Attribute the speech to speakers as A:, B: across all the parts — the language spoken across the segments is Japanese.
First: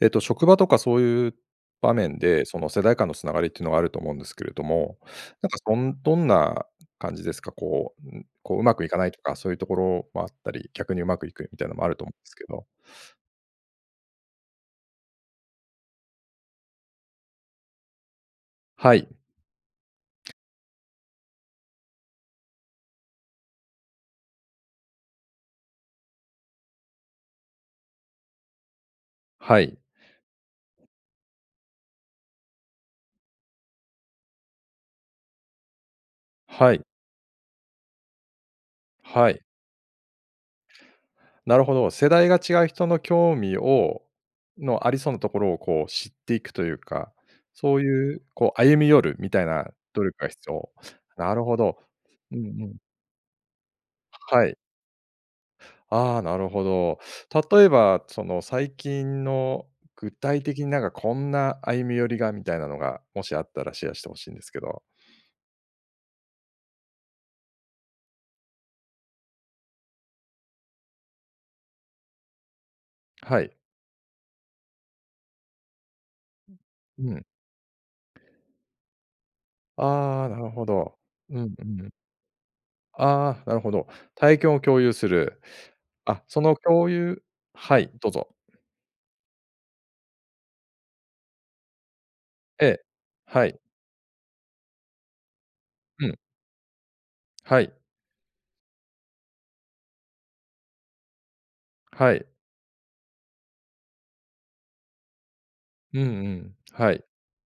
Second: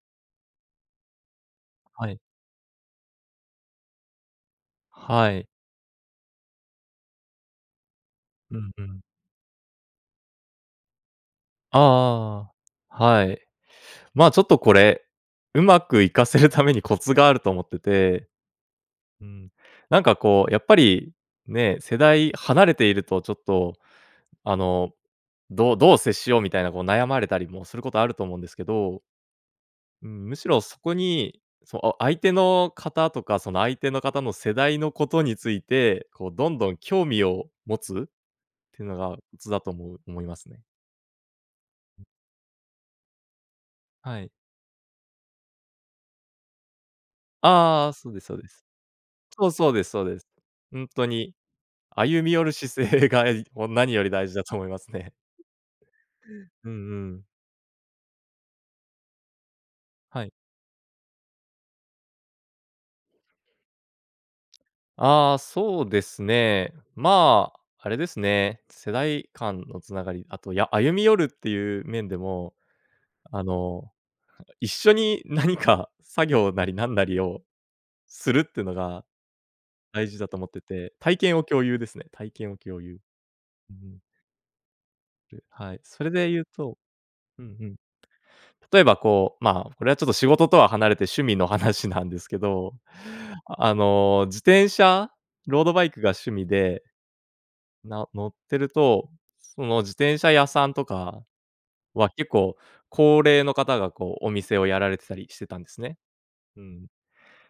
A: えっと、職場とかそういう場
B: はい。
A: 面で、その世代間のつながりっていうのがあると思うんですけれども、
B: はい。
A: なんかそんどんな感じですか？こう、ん、こ
B: う
A: う、う
B: ん
A: ま
B: う
A: くいか
B: ん。
A: ないとか、そういうところもあったり、逆にうまくいくみたいなのもあると思うんですけ
B: あ
A: ど。
B: あああああ。はい。まあ、ちょっとこれ、うまくいかせるためにコツがあると思ってて。
A: はい。
B: うん。なんかこう、やっぱり、ね、世代離れているとちょっと、あの、どどう接しようみたいな、こう悩まれたりもすることあると思うんですけど。
A: はい。
B: うん。むしろそこに、そお相手の方とか、その相手の方の世代のことについて、こうどんど
A: は
B: ん
A: い。
B: 興味を持つっていうのがコ
A: はい。
B: ツだと思う思いますね。
A: なるほど。世代が違う人の興味を
B: はい。
A: のありそうなところをこう知っていくというか、
B: あ
A: そう
B: あああ。そう
A: い
B: で
A: う
B: すそうで
A: こう、
B: す。
A: 歩み寄るみた
B: そ
A: い
B: う、
A: な
B: そうですそう
A: 努力
B: です。
A: が必要。
B: ほんとに
A: なるほど。
B: 歩み
A: う
B: 寄
A: ん
B: る
A: うん。
B: 姿勢が、えい何より大事だ
A: は
B: と
A: い。
B: 思いますね。
A: ああ、なるほ
B: うんう
A: ど。
B: ん。
A: 例えばその最近の具
B: はい。
A: 体的になんかこんな歩み寄りが、みたいなのが、もしあったらシェアして欲しいんですけど。
B: ああ、そうですね。まあ、あれですね、世代間のつながり、あとや歩み寄るっていう面でも、
A: は
B: あ
A: い。
B: の、は一緒に何か作業なり、なんな
A: う
B: り
A: ん。
B: をするってのが、大事
A: あ
B: だ
A: あ、な
B: と思っ
A: る
B: て
A: ほ
B: て。
A: ど。
B: 体
A: う
B: 験を
A: ん
B: 共
A: う
B: 有で
A: ん。
B: すね、体験を共有。
A: ああ、なるほ
B: うー
A: ど。
B: ん。
A: 体験を共有する。
B: で、はい、それ
A: あ、
B: で
A: そ
B: 言う
A: の
B: と
A: 共有
B: うんうん。
A: はい、どうぞ。
B: 例えばこう、まあ、これはちょっと仕事とは離れて趣味の話なんですけ
A: え
B: ど、
A: え。はい。
B: あの、自転車、ロードバイク
A: う
B: が
A: ん。
B: 趣味で
A: はい。
B: な乗ってると、その自転車屋さんとかは、
A: はい。
B: 結構高齢の方がこうお店をやられてたりしてたんですね。
A: うんうん。
B: うん。
A: はい。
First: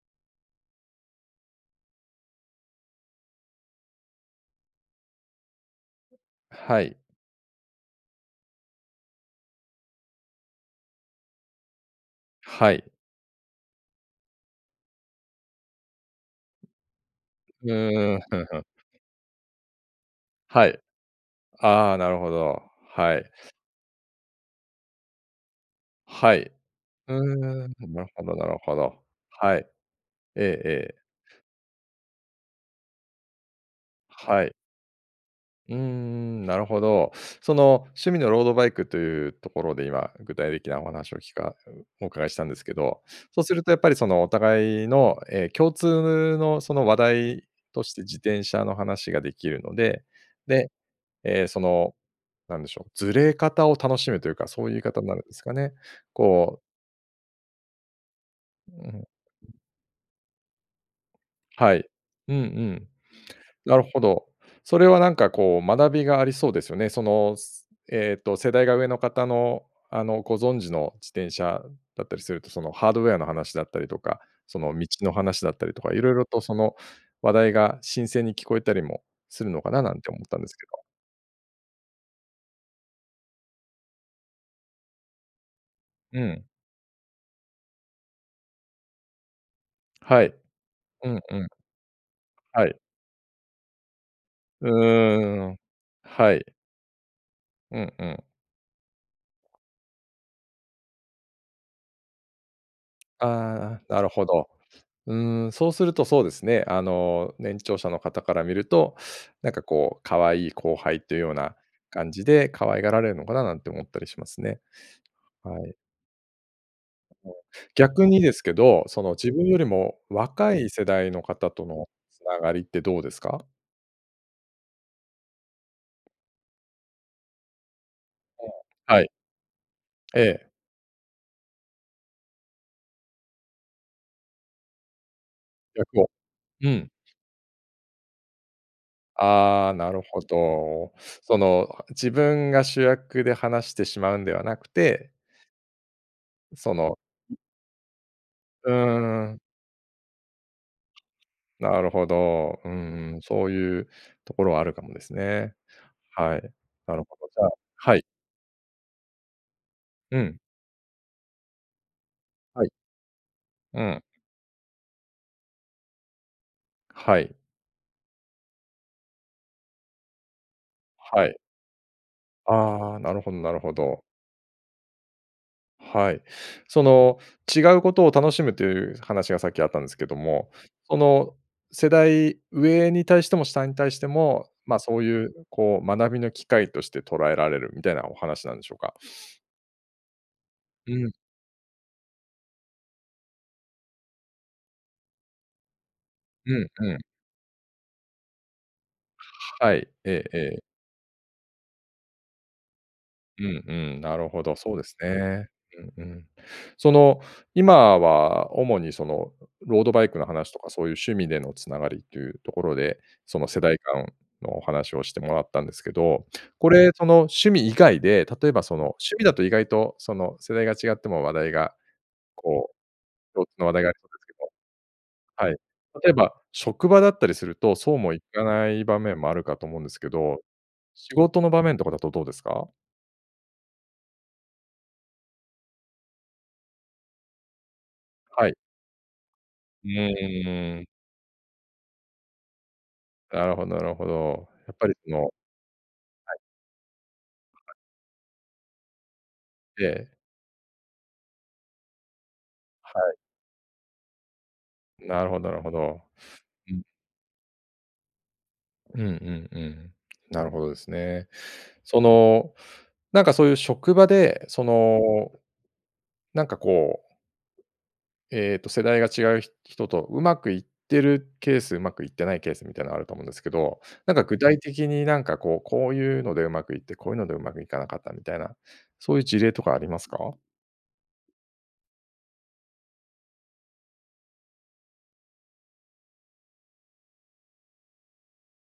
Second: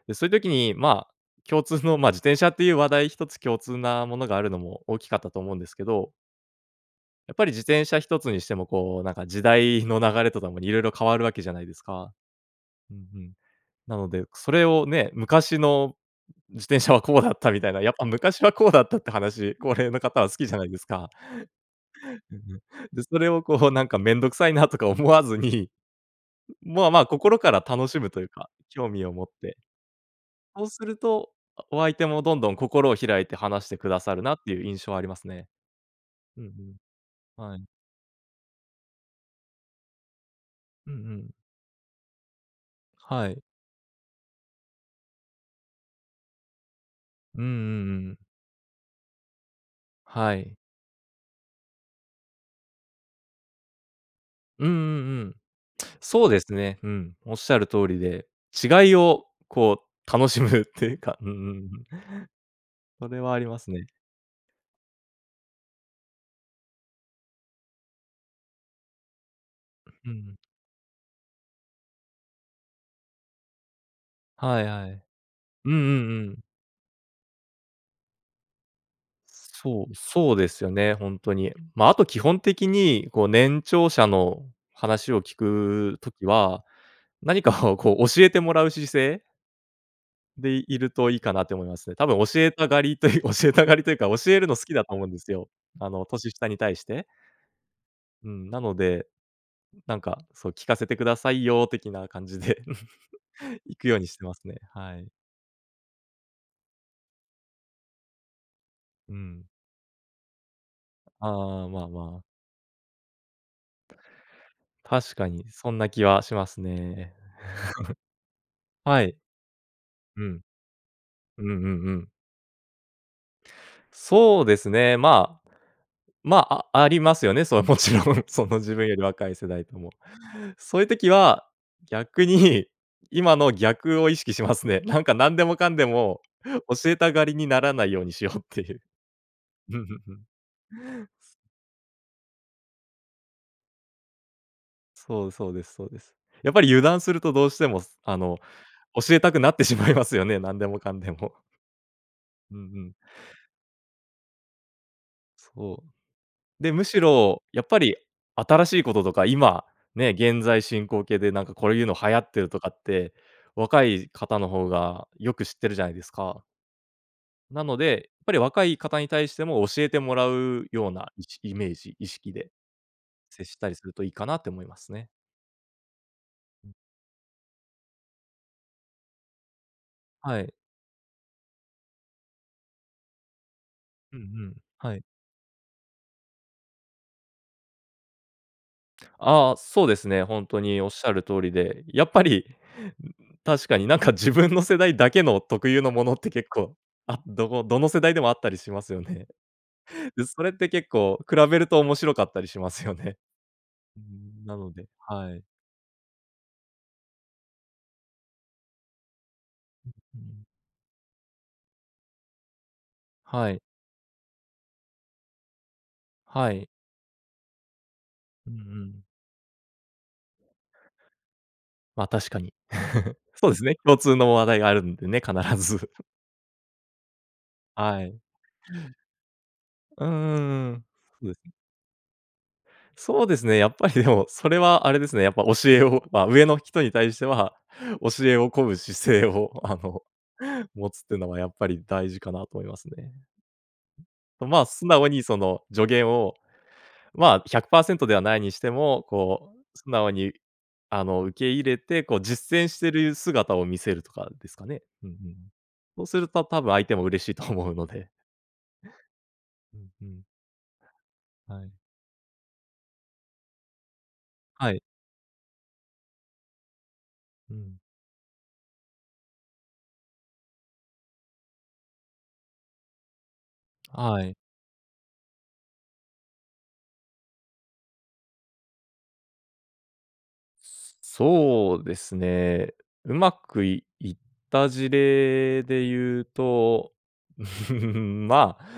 B: で、そういう時にまあ、共通の、まあ、自転車っていう話題1つ共通なものがあるのも大きかったと思うんですけど。
A: はい。
B: やっぱり自転車一つにしても、こうなんか時代の流れとともに、色々変わる訳じゃないですか。
A: はい。
B: うん、ふん。なのでそれをね、昔の自転車はこうだったみ
A: う
B: たいな、やっぱ
A: ーん。ふ
B: 昔
A: ん
B: は
A: ふん。
B: こうだったって話、高齢の方は好きじゃな
A: は
B: いで
A: い。
B: すか。
A: ああ、なるほ
B: うんうん。
A: ど。
B: で、
A: は
B: それ
A: い。
B: をこうなんか面倒臭いなとか思わずに、
A: はい。
B: も、あ、まあ、
A: う
B: 心から
A: ーん。
B: 楽し
A: なる
B: むとい
A: ほ
B: う
A: どな
B: か、
A: るほ
B: 興
A: ど。
B: 味を持って。
A: はい。ええ
B: そうす
A: ええ。
B: ると、お相手もどんどん心を開いて話してくださるなっ
A: は
B: て
A: い。
B: いう印象はありますね。
A: うー
B: うん
A: ん、なるほど。
B: うん。
A: そ
B: はい。
A: の趣味のロードバイクというところで今、具体的なお
B: うんう
A: 話を
B: ん。
A: 聞かお伺いしたんですけど、
B: はい。
A: そうするとやっぱりそのお互いの、え、共通のその話
B: うん
A: 題
B: う
A: として
B: んう
A: 自
B: ん。
A: 転車の話ができるので、
B: はい。
A: で、え、その何でしょう、ずれ方を楽しむというか、そう
B: うん
A: い
B: う
A: う言い方にな
B: ん
A: る
B: う
A: んで
B: ん。
A: すかね。
B: そうです
A: こう
B: ね、うん。おっしゃる通りで、
A: う
B: 違い
A: ん。
B: をこう楽しむっていうか、うんうんう
A: は
B: ん。
A: い。うんうん。
B: それはあります
A: なる
B: ね。
A: ほど。それはなんかこう、学びがありそうですよね。その、えっと、世代が上の方のあ
B: う
A: の、
B: ん。
A: ご存知の自転車だったりすると、そのハードウェアの話だったりとか、そ
B: はい
A: の
B: は
A: 道
B: い。
A: の話だった
B: うん
A: り
B: うん
A: とか、色
B: う
A: 々
B: ん。
A: とその話題が新鮮に聞こえたりもするのかな、
B: そ
A: な
B: う、
A: んて思っ
B: そう
A: たん
B: で
A: です
B: す
A: け
B: よ
A: ど。
B: ね、ほんとに。まあ、あと基本的に、こう年長者の話を聞く
A: う
B: 時
A: ん。
B: は、何かをこう教えてもらう姿勢。
A: はい。
B: で、いる
A: う
B: といい
A: ん
B: か
A: う
B: なっ
A: ん。
B: て思いますね。多分教えた
A: はい。
B: がりという、教えたがりというか、教えるの好
A: う
B: きだと思うんです
A: ー
B: よ。
A: ん、
B: あの年
A: はい。
B: 下に対して。
A: うんうん。
B: うん、なので、なんかそう聞かせてくださいよ的な感じで 行
A: あ
B: く
A: あ、
B: よう
A: な
B: に
A: る
B: し
A: ほ
B: てます
A: ど。
B: ね。はい。
A: うーん、そうするとそうですね、あの、年長者の方から見ると、
B: うん。
A: なんかこう可愛い後輩という
B: あ
A: ような
B: あ、まあ
A: 感
B: まあ。
A: じで可愛がられるのかななんて思ったりしますね。
B: 確かに
A: は
B: そ
A: い。
B: んな気はしますね。
A: 逆にですけ ど、
B: は
A: その
B: い。
A: 自分よりも
B: うん。
A: 若い世代の
B: う
A: 方
B: ん
A: と
B: う
A: の
B: んうん。
A: 繋がりってどうですか？
B: そうですね。まあ、まあ、あありますよね、それ、もちろんそ
A: う
B: の自分
A: ん。
B: よ
A: は
B: り
A: い。
B: 若い世代とも。
A: ええ。
B: そういう時は、逆に今の逆を意識しますね。なんかなんでもかんで
A: 逆を。
B: も
A: う
B: 教
A: ん。
B: えたがりにならないようにしようっていう。
A: あ
B: う
A: あ、
B: んうん
A: なる
B: う
A: ほ
B: ん。
A: ど。その自分が主役で話してしまうんではなくて
B: そう、そうですそうです。やっ
A: そ
B: ぱり油
A: の
B: 断するとどうしても、すあの
A: う
B: 教え
A: ー
B: たく
A: ん。
B: なってしまいますよね、なんでもかんでも。
A: なるほ
B: うんう
A: ど、う
B: ん。
A: んうん、そういうところはあるかもですね。
B: そ
A: はい、
B: う。で、む
A: な
B: し
A: るほど。じ
B: ろ
A: ゃあ
B: やっぱ
A: は
B: り
A: い。
B: 新しいこととか、今ね、
A: うん。
B: 現在進行形でなんかこれいうの流行ってると
A: はい。
B: かって、
A: う
B: 若
A: ん。
B: い方の方がよく知ってるじゃないですか。
A: はい。
B: なので、やっぱり若い方に対しても教えてもらうような、い
A: はい。
B: しイメージ、意識で
A: ああ、なるほど
B: 接
A: な
B: し
A: る
B: た
A: ほ
B: りする
A: ど。
B: といいかなって思いますね。
A: はい、その、違うことを楽しむという話がさっきあったんですけど
B: は
A: も、
B: い。
A: その、世代上に対しても下に対して
B: うんう
A: も、
B: ん、
A: ま、
B: は
A: そ
B: い。
A: ういう、こう、学びの機会として捉えられるみたいなお話なんでしょうか？
B: ああ、そうですね。ほんとにおっ
A: う
B: しゃ
A: ん。
B: る通りで、やっぱり、ん、確かになんか自分の世代だけの特有のものって結
A: うん、
B: 構、
A: うん。
B: あどこの世代でもあったりしますよね？
A: はい。
B: で、
A: えええ
B: それっ
A: え。
B: て結構比べると面白かったりしますよね。
A: うんう
B: う
A: ん、なるほ
B: ーん、な
A: ど、
B: の
A: そうで
B: で、
A: す
B: はい。
A: ね。うんうん。その、今は主にその、ロー
B: う、
A: ドバイク
B: う
A: の
B: ん。
A: 話とかそういう趣味でのつながりっていうところで、その、
B: は
A: 世
B: い。
A: 代間のお話をしてもらったんですけど、
B: はい。
A: これ、その趣味以外で例
B: う
A: え
B: んう
A: ばその
B: ん。
A: 趣味だと意外とその、世代が違っても話題が、
B: ま、確かに。
A: こ う、共
B: そう
A: 通
B: です
A: の話
B: ね、
A: 題があ
B: 共
A: りそうで
B: 通
A: す
B: の
A: け
B: 話
A: ど
B: 題があるんでね、
A: は
B: 必
A: い。
B: ず。
A: 例えば職場だったりするとそう
B: は
A: も
B: い。
A: いかない場面もあるかと思うんです
B: うん
A: け
B: う
A: ど、
B: んうん。
A: 仕
B: そで
A: 事
B: す
A: の
B: ね。
A: 場面とかだとどうですか？
B: そうですね、やっぱりでも、それはあれですね、やっぱ教えをま、上の人に対しては、教え
A: は
B: を
A: い。
B: 乞う姿勢をあ
A: う
B: の、
A: ーん。
B: 持つっていうのはやっぱり大事かなと思いますね。
A: なるほどなるほど。
B: まあ、
A: やっ
B: 素
A: ぱり
B: 直
A: そ
B: に
A: のは
B: その助言を、
A: い。
B: まあ、ひ
A: は
B: ゃく
A: い。
B: パーセントではないにしても、こう素
A: え
B: 直
A: え。
B: にあの、受け入れて、こう実践して
A: は
B: る
A: い。
B: 姿を見せるとかですかね。うんうん。
A: なるほどなるほど。
B: そうするとたぶ
A: う
B: ん
A: ん。
B: 相手も嬉しいと思うので。
A: うんうんう
B: うん、
A: ん。
B: うん。
A: なるほどですね。
B: はい。
A: その、なんかそういう職場で、そ
B: はい。
A: の、なんかこう
B: うん。
A: えっと世代が違うひ人とうまくいってるケース、うまくいってないケースみたいなのあると思うんですけど、なん
B: は
A: か
B: い。
A: 具体的になんかこう、こういうのでうまくいって、こういうのでうまくいかなかったみたいな、そういう事例とかありますか？
B: そうですね、うまくいいった事例で言うと、まあ、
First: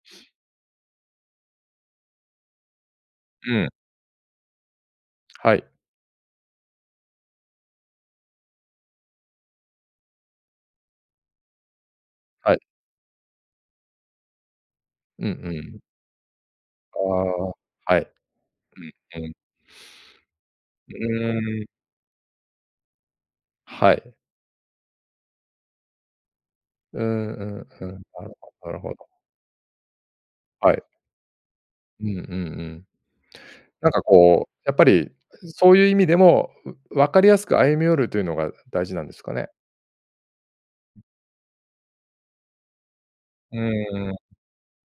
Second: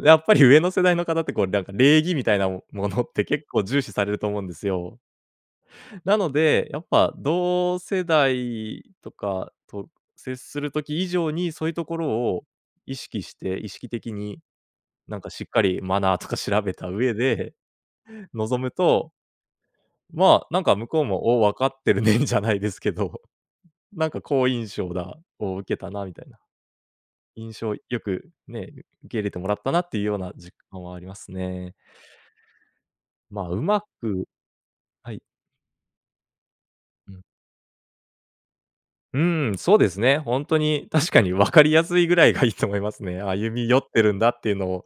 B: やっぱり上の世代の方ってこうなんか礼儀みたいなもものって結
A: う
B: 構
A: ん。
B: 重視されると思うんですよ。
A: はい。
B: なので、やっぱ同世代とかと接する時以上にそういうところを
A: はい。
B: 意識して、意識的になん
A: う
B: か
A: んう
B: しっかり
A: ん。
B: マナーとか調べた
A: あ
B: 上で、
A: あ、はい。
B: 望む
A: う
B: と、
A: ん、うん。
B: まあ、なんか向
A: う
B: こうも、「お、わ
A: ーん。
B: かってるね」じゃないですけど、
A: は
B: なん
A: い。
B: か好印象だを、受けたなみたいな、
A: うんう
B: 印
A: ん
B: 象
A: う
B: よ
A: ん。な
B: く、
A: るほ
B: ね、
A: どな
B: う
A: るほど。
B: 受け入れてもらったなっていうような実
A: は
B: 感
A: い。
B: はありますね。
A: うんうんうん。
B: まあ、うま
A: なんか
B: く
A: こう、やっぱり、
B: はい。
A: すそういう意味でも、う
B: う
A: 分か
B: ん。
A: りやすく歩み寄るというのが大事なんで
B: う
A: すかね？
B: ーん、そうですね。ほんとに、確かにわかりやすいぐらいがいいと思いますね、歩
A: う
B: み寄って
A: ーん。
B: るんだっていうのを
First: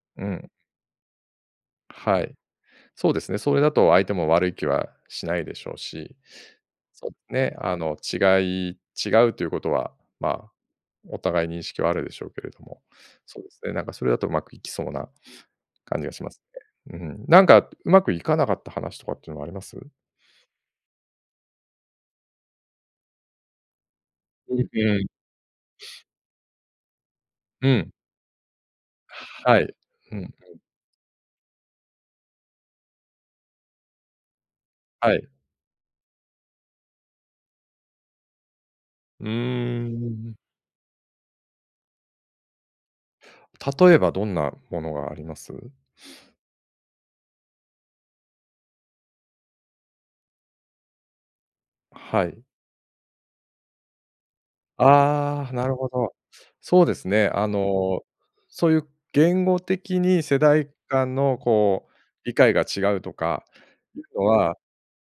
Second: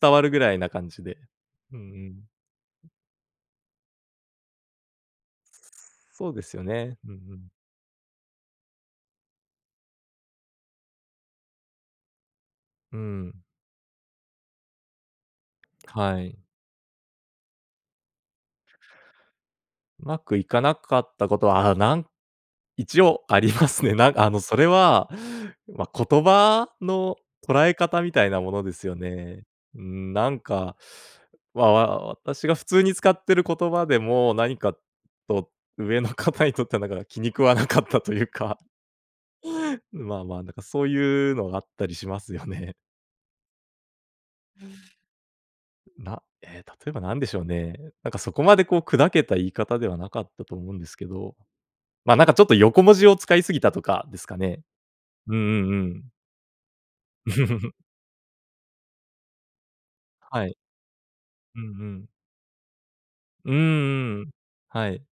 B: 伝わ
A: う
B: るぐ
A: ん。
B: らいな感じで。うんうん。
A: はい、そうですね、それだと相手も悪い気はしないでしょうし、
B: そうですよね、
A: そ
B: う
A: う
B: んう
A: です
B: ん。
A: ね、あの、違い違うということは、まあ、お互い認識はあるでしょうけれども、
B: うー
A: そ
B: ん。
A: うですね、なんかそれだとうまくいきそうな感じが
B: は
A: しま
B: い。
A: すね、うん。なんかうまくいかなかった話とかっていうのはあります？
B: うまくいかなかったことは、あ、なん一応、ありますね。なんあの、
A: う
B: そ
A: ん、
B: れ
A: うん。
B: は、ま、言葉の捉
A: う
B: え
A: ん。
B: 方みたいなものですよね。
A: はい。
B: うーん、
A: うんう
B: な
A: ん。
B: んか、わわ私が普通に使ってる言葉でも、なにか、
A: はい。
B: と上の方にとっては、だから気に食わなかったというか、
A: うー
B: まあ
A: ん。
B: まあ、なんかそういうのがあったりしますよね。
A: 例えばどんなものがあります？
B: なえ、例えばなんでしょうね？なんか、そこまでこう砕けた言い方ではなかったと思うんですけど、ま、な
A: は
B: んかち
A: い。
B: ょっと横文字を使い過ぎた、とかですかね？うんう
A: ああ、な
B: ん
A: る
B: う
A: ほ
B: ん。
A: ど。そうですね、あ の、そういう言語的に世
B: はい。
A: 代間の、
B: うんう
A: こう
B: ん。
A: 理解が違うとか
B: うんう
A: いう
B: んう
A: の
B: ん。
A: は
B: はい。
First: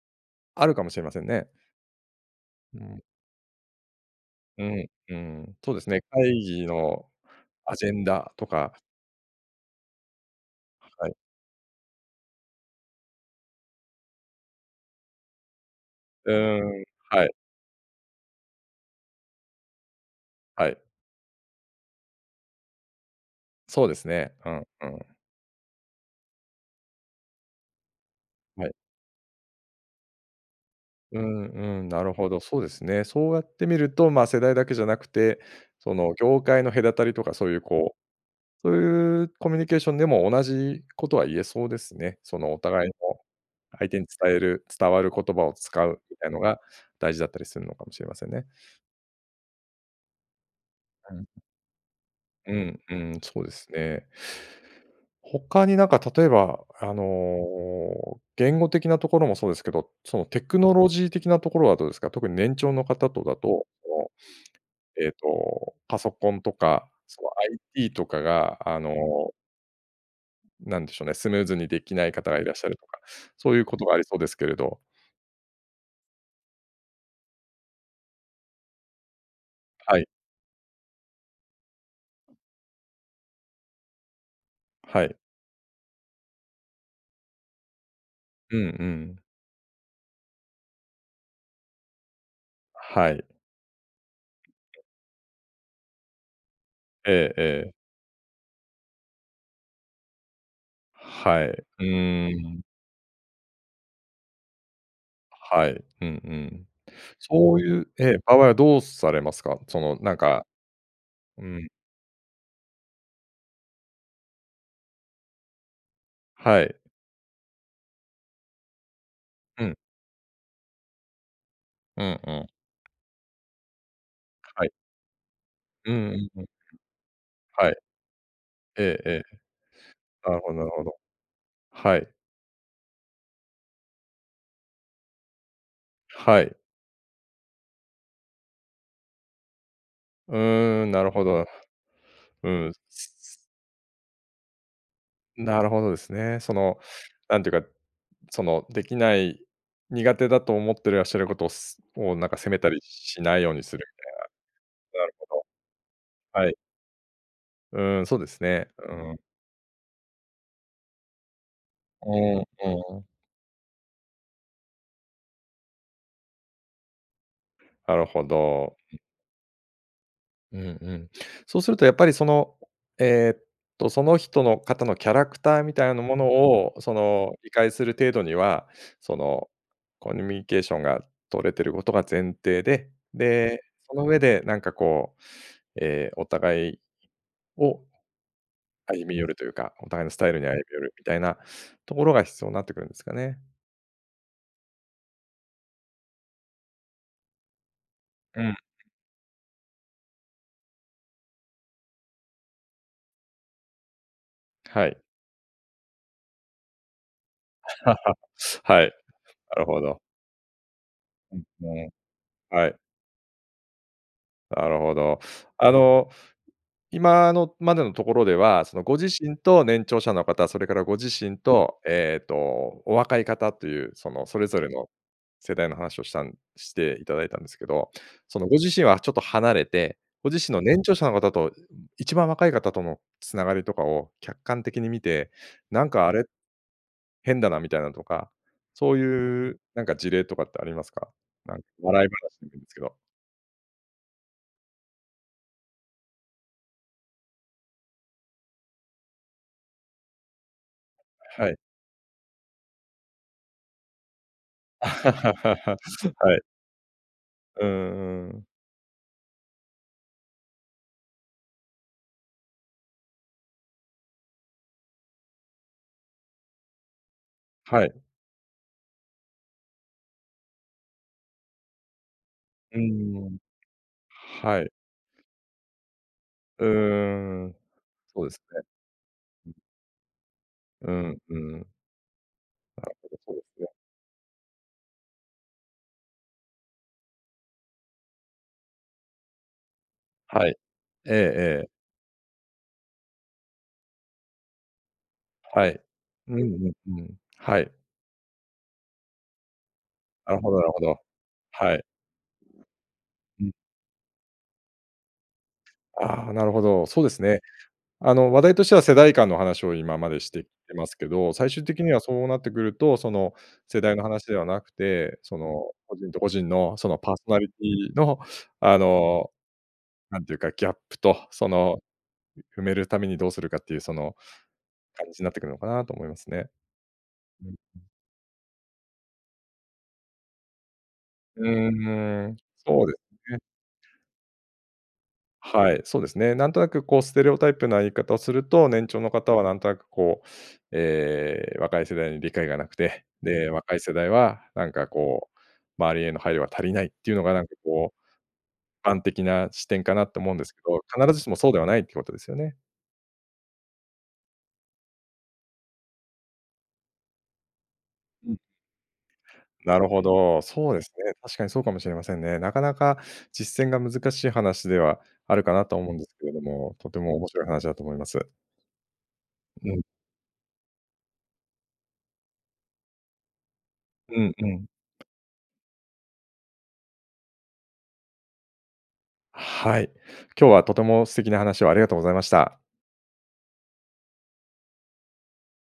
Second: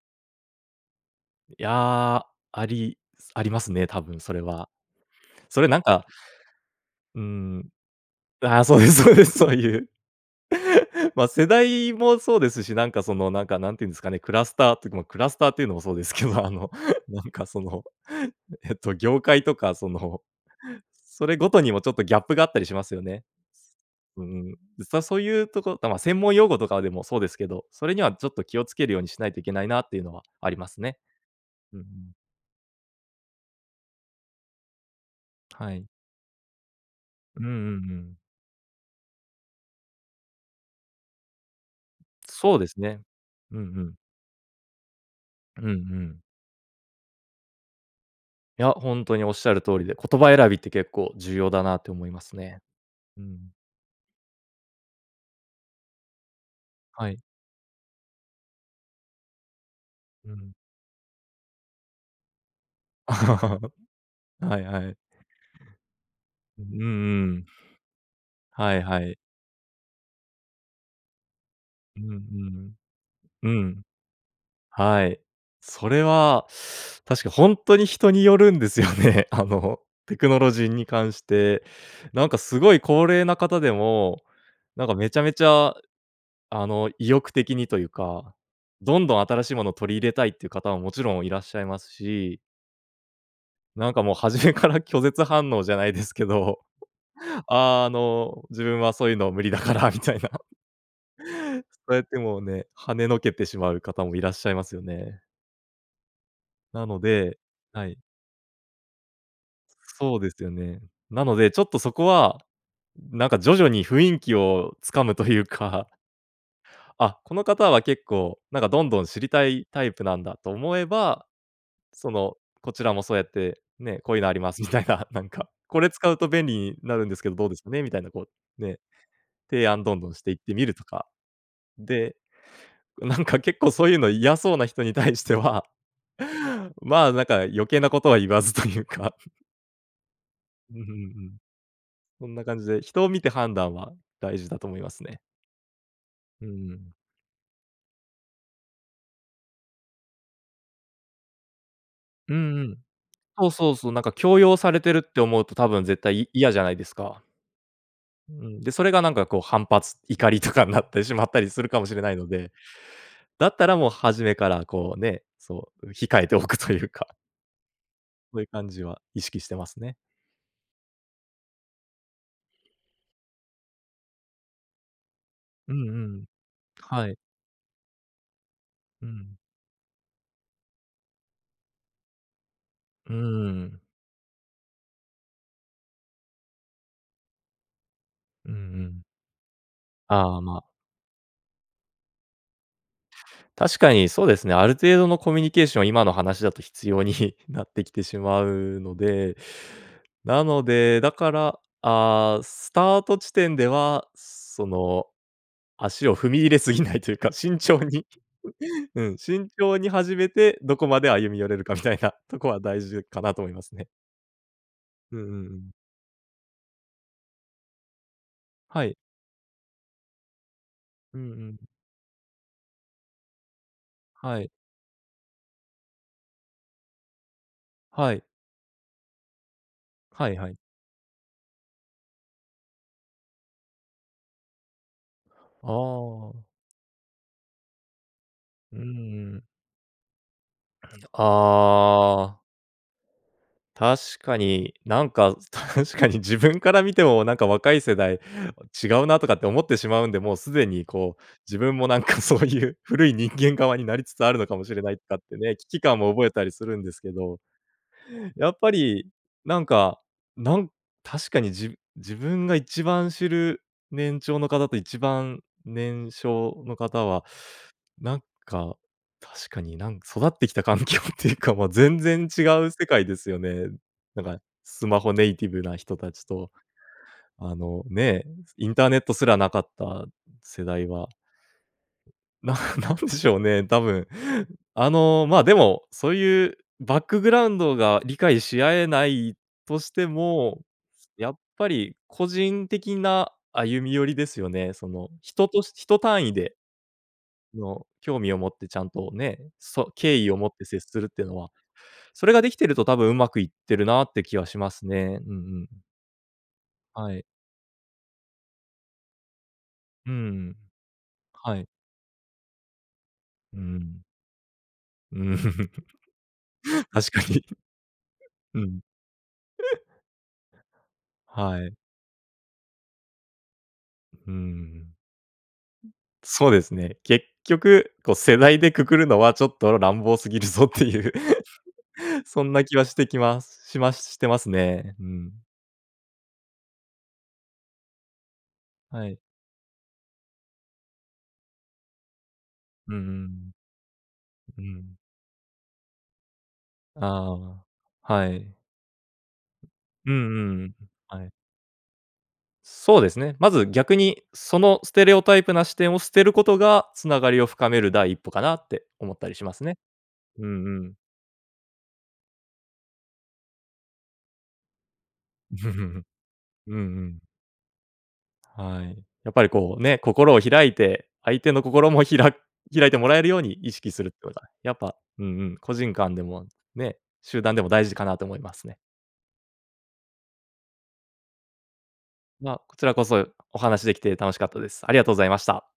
A: あるかもしれませんね。
B: や、あ
A: う
B: り
A: ん。
B: ありますね、多分それ
A: う
B: は。
A: ん、うん、
B: それ
A: そう
B: な
A: で
B: ん
A: すね、
B: か
A: 会議の
B: うーん。
A: アジェンダと
B: あ、
A: か。
B: そうですそうです。そういう。
A: はい。
B: ま、世代もそうですし、なんか、その、なんか何て言うんですかね、クラスターてか、も、クラスターというのもそうですけ
A: う
B: ど、あ
A: ー
B: の、
A: ん、
B: な
A: はい。
B: んか、その、えっと、業界とか、その、
A: はい。
B: それごとにもちょっとギャップがあったりしますよね。
A: そうです
B: うー
A: ね。うん
B: ん、
A: う
B: 実は
A: ん。
B: そういうところ、だま、専門用語とかは、でもそうですけど、それにはちょっと気を
A: はい。
B: 付けるようにしないといけないなっていうのはありますね。
A: うん
B: う
A: う
B: ん。
A: ん、なるほど、そうですね。そうやってみると、ま、世代だけじゃなくて、
B: はい。
A: その業界の隔たりとか
B: うん
A: そ
B: うん
A: う
B: う
A: いうこ
B: ん。
A: う、そういうコミュニケーションでも同じことは言えそうですね。その
B: そ
A: お
B: うです
A: 互い
B: ね。
A: の、
B: うんう
A: 相
B: ん。
A: 手に伝える伝わる言葉を
B: うんう
A: 使うみ
B: ん。
A: たいのが大事だったりするのかもしれませんね。
B: いや、ほんとに仰る通りで、言葉選びって結構
A: うん。
B: 重要だなって思います
A: う
B: ね。
A: んう
B: う
A: ん、そうで
B: ん。
A: すね。他になんか例えば、あ
B: はい。
A: の、言語的なところもそうですけど、その
B: う
A: テ
B: ん。
A: クノロジー的なところはどうですか？特に年長の方とだと、お
B: はいはい。
A: えっと、パソコンと
B: う
A: か、そ
B: んう
A: の
B: ん。
A: IT とかが、
B: は
A: あ
B: い
A: の
B: はい。
A: なんでしょうね、スムーズにでき
B: う
A: ない
B: んう
A: 方がいらっしゃ
B: ん。
A: るとか、
B: う
A: そ
B: ん。
A: うい
B: う
A: うこ
B: ん、
A: とがありそうですけれど。
B: はい。それは確かほんとに人によるんですよね。あの、
A: はい。
B: テクノロジーに関して、なんかすごい高齢な方でも、なんか
A: は
B: め
A: い。
B: ちゃめちゃあの、意欲的にというか、
A: うんう
B: どんど
A: ん。
B: ん新しいものを取り入れたいっていう方ももちろんいらっしゃいますし
A: はい。
B: なんかもう初めから拒絶反応じゃないですけど、
A: ええええ。
B: あの、「自分はそういうの無理だから」みたいな。
A: はい。う
B: そうやってもう
A: ーん。
B: ね、はねのけてしまう方もいらっしゃいますよね。
A: はい。うんうん。
B: なので
A: そうい
B: は
A: う
B: い。
A: え、場合はどうされますか？そのなん
B: そうです
A: か
B: よね。なの
A: う
B: でちょっ
A: ん。
B: とそこは、なんか徐々に雰囲気をつかむというか
A: はい。
B: あ、この方は結構なんかどんどん知りた
A: う
B: い
A: ん。
B: タイプなんだと思えば、
A: う
B: そ
A: んう
B: の、
A: ん。
B: こちらもそうやってね、「こういうのあります」
A: は
B: み
A: い。
B: たいな、なんか、「これ
A: う
B: 使うと
A: んう
B: 便
A: ん。
B: 利になるんですけど、どうですか
A: はい。
B: ね？」みたいなこうね、
A: ええええ。
B: 提案どんどんしてい
A: な
B: っ
A: る
B: て
A: ほど
B: み
A: なる
B: ると
A: ほど。
B: か。
A: はい。
B: で、なんか結構そういうの嫌そうな人に対しては
A: はい。
B: まあ、なんか余計なことは言わずというか。
A: う
B: うん、
A: ー
B: ふ
A: ん、
B: ん、
A: なる
B: う
A: ほ
B: ん。
A: ど。
B: そんな
A: う
B: 感じ
A: ん。
B: で、人を見て判断は大事だと思いますね。
A: なるほどですね。
B: う
A: その、
B: ん。
A: なんていうか、その、できない、苦手だと思ってらっしゃることを、す、もう、なん
B: うん
A: か責め
B: う
A: た
B: ん。
A: りしない
B: そ
A: よ
B: う
A: うに
B: そう
A: する
B: そう、なんか強要されて
A: みたい
B: る
A: な。な
B: っ
A: る
B: て
A: ほ
B: 思うと、多分絶対い
A: ど。は
B: 嫌
A: い。
B: じゃないですか。
A: うーん、そうで
B: う
A: す
B: ん、
A: ね。
B: で、それ
A: う
B: がなん
A: ん。
B: かこう反発、怒りとかになってしまったりするかもしれ
A: う
B: ないの
A: んう
B: で、
A: ん。
B: だったらもう初めからこうね、そう、控えておくというか。
A: なるほ
B: そういう感
A: ど。
B: じ
A: うん。
B: は意識してますね。
A: うんうん。そうするとやっぱりその、えっと、その人の方のキャラクター
B: う
A: み
B: ん
A: たいな
B: う
A: も
B: ん。
A: のを、そ
B: はい。
A: の理解する程度には、
B: う
A: そ
B: ん。
A: のコミュニケーションが取れてることが前提で、
B: うー
A: で、
B: ん。
A: その上でなんかこう、ええ、お互いを、
B: うんうん。
A: 歩み寄るというか、お互いのスタイ
B: あ
A: ル
B: あ、
A: に歩み
B: ま。
A: 寄るみたいなところが必要になってくるんですかね。
B: 確かにそうですね、ある程度のコミュニケーション、今の話だと必要になってきてしま
A: うん。
B: うので、なので、だから、ああ、スタート地点では、そ
A: はい。
B: の、足を踏み入れすぎないというか、慎重に、
A: はい、
B: うん、慎
A: なる
B: 重
A: ほ
B: に
A: ど。
B: 始めて、どこまで歩み寄れるかみた
A: [unintelligible]
B: いなとこは
A: はい。
B: 大事かなと思いますね。
A: なるほ
B: うん
A: ど。
B: うんうん。
A: あの、今のまでのところでは、そ
B: は
A: の、
B: い。
A: ご自身と年長者の方、それからご自
B: うんう
A: 身
B: ん。
A: と、えっと、お若い方という、その、
B: は
A: それ
B: い。
A: ぞれの世代の話をしたんして頂いたんですけど、
B: はい。
A: その、ご自身はちょっと離れて、ご
B: はい
A: 自
B: は
A: 身
B: い。
A: の年長者の方と、一番若い方との繋がりとかを客観的に見て、
B: あ
A: なんか「あれ？
B: あ。
A: 変だな」みたいなとか、
B: うー
A: そう
B: ん。
A: いうなんか事例とかってありますか？なん、笑い
B: ああ。
A: 話でもいんすけど。
B: 確かに、なんか、確かに自分から見ても、なんか若い世代違うな、とかって思ってしまうんで、もう既に、こう、
A: はい。
B: 自分も、なんか、そうゆう古い人間側になりつつあるのかもしれ ない、とかってね、
A: は
B: 危機感を覚え
A: い。
B: たりするんですけど。
A: うんうんうん。
B: やっぱり、なんか、なん確かに、じ自分が一番知る年長の方と、一番年少の方は、
A: はい。
B: なんか、確かに、なん育ってきた環境っていうか、ま、全然違う
A: うー
B: 世界です
A: ん。
B: よね。なんか、
A: はい。
B: スマホネイティブな人たちと、
A: うー
B: あ
A: ん、
B: の、
A: そ
B: ね、
A: うです
B: インターネットすらな
A: ね。
B: かった世代
A: う
B: は。
A: ん、うん。
B: なん
A: な
B: なん
A: るほ
B: で
A: ど、
B: し
A: そう
B: ょう
A: です
B: ね、
A: ね。
B: 多分、あの、ま、でも、そういうバックグラウンドが理解し合えないとして
A: はい。
B: も、
A: ええ
B: やっ
A: え
B: ぱ
A: え。
B: り、個人的な歩み寄りですよね。その、人と
A: はい。
B: 人単位
A: うんう
B: で
A: んうん、はい。
B: の興味を持って、ちゃんとね、そ敬意
A: な
B: を
A: る
B: 持っ
A: ほどな
B: て
A: るほ
B: 接
A: ど。
B: するってのは、
A: はい。
B: それが出来てると、多分上手くい
A: う
B: っ
A: ん。
B: てるなって気はしますね。うんうん。
A: ああ、なるほど、そうで
B: は
A: す
B: い。
A: ね。あの、話題としては、世代間の話を今ま
B: う
A: でしてき
B: ん。
A: てますけど、最
B: は
A: 終
B: い。
A: 的には、そうなってくると、その、
B: う
A: 世代の
B: ん。
A: 話ではなくて、
B: う
A: そ
B: ん。
A: の、個人と個人の、その、
B: 確
A: パー
B: か
A: ソナ
B: に。
A: リティの、
B: う
A: あ
B: ん。
A: の、なんていうか、ギャップと、そ
B: はい。
A: の、埋めるためにどうするかっていうその、
B: うん。
A: 感じなってくるのかなと思いますね。
B: そうですね。結
A: うんうん。
B: 局、こう、世代で括るのはちょっと乱暴過ぎるぞっていう、
A: うーん、
B: そんな気
A: そ
B: は
A: うで
B: してき
A: すね。
B: ますしましてますね。うん。
A: はい、そうですね。なんとなく、こう、ステレオタイプな言い方をすると、年長
B: は
A: の
B: い。
A: 方は、なんとなく、こう、ええ、若い世代に理解がなく
B: うんう
A: て、で、
B: ん。
A: 若い世代は、
B: う
A: なんか、
B: ん。
A: こう、周りへの配慮が足りないっていうのが、なんか、
B: あ
A: こう、
B: あ、はい。
A: 一般的な視点かな
B: うん
A: と思うんですけ
B: うんう
A: ど、必ず
B: は
A: し
B: い。
A: も、そうではないってことですよね。
B: そうですね。まず、逆に、そのステレオタイプな視点を捨てることが、繋がりを深める第一歩
A: うん。
B: かなって思ったりしますね。
A: なるほど。
B: うん
A: そう
B: う
A: です
B: ん。
A: ね。確かにそうかもしれませんね。なかなか実践が難しい話ではあるか
B: う
A: なと思うん
B: ん。
A: ですけれど
B: うん
A: も、とて
B: う
A: も
B: ん。
A: 面白い話だと思います。
B: はい、やっぱり
A: う
B: こう
A: ん。
B: ね、心を開いて、相手の心もひら開いてもらえるように意識するって
A: う
B: こ
A: ん
B: と
A: う
B: は、
A: ん。
B: やっぱ、うんうん、個人間でも、ね、集団でも大事かなと思いますね。
A: はい、今日は、とても素敵な話をありがとうございました。
B: ま、こちらこそ、お話し出来て楽しかったです。ありがとうございました。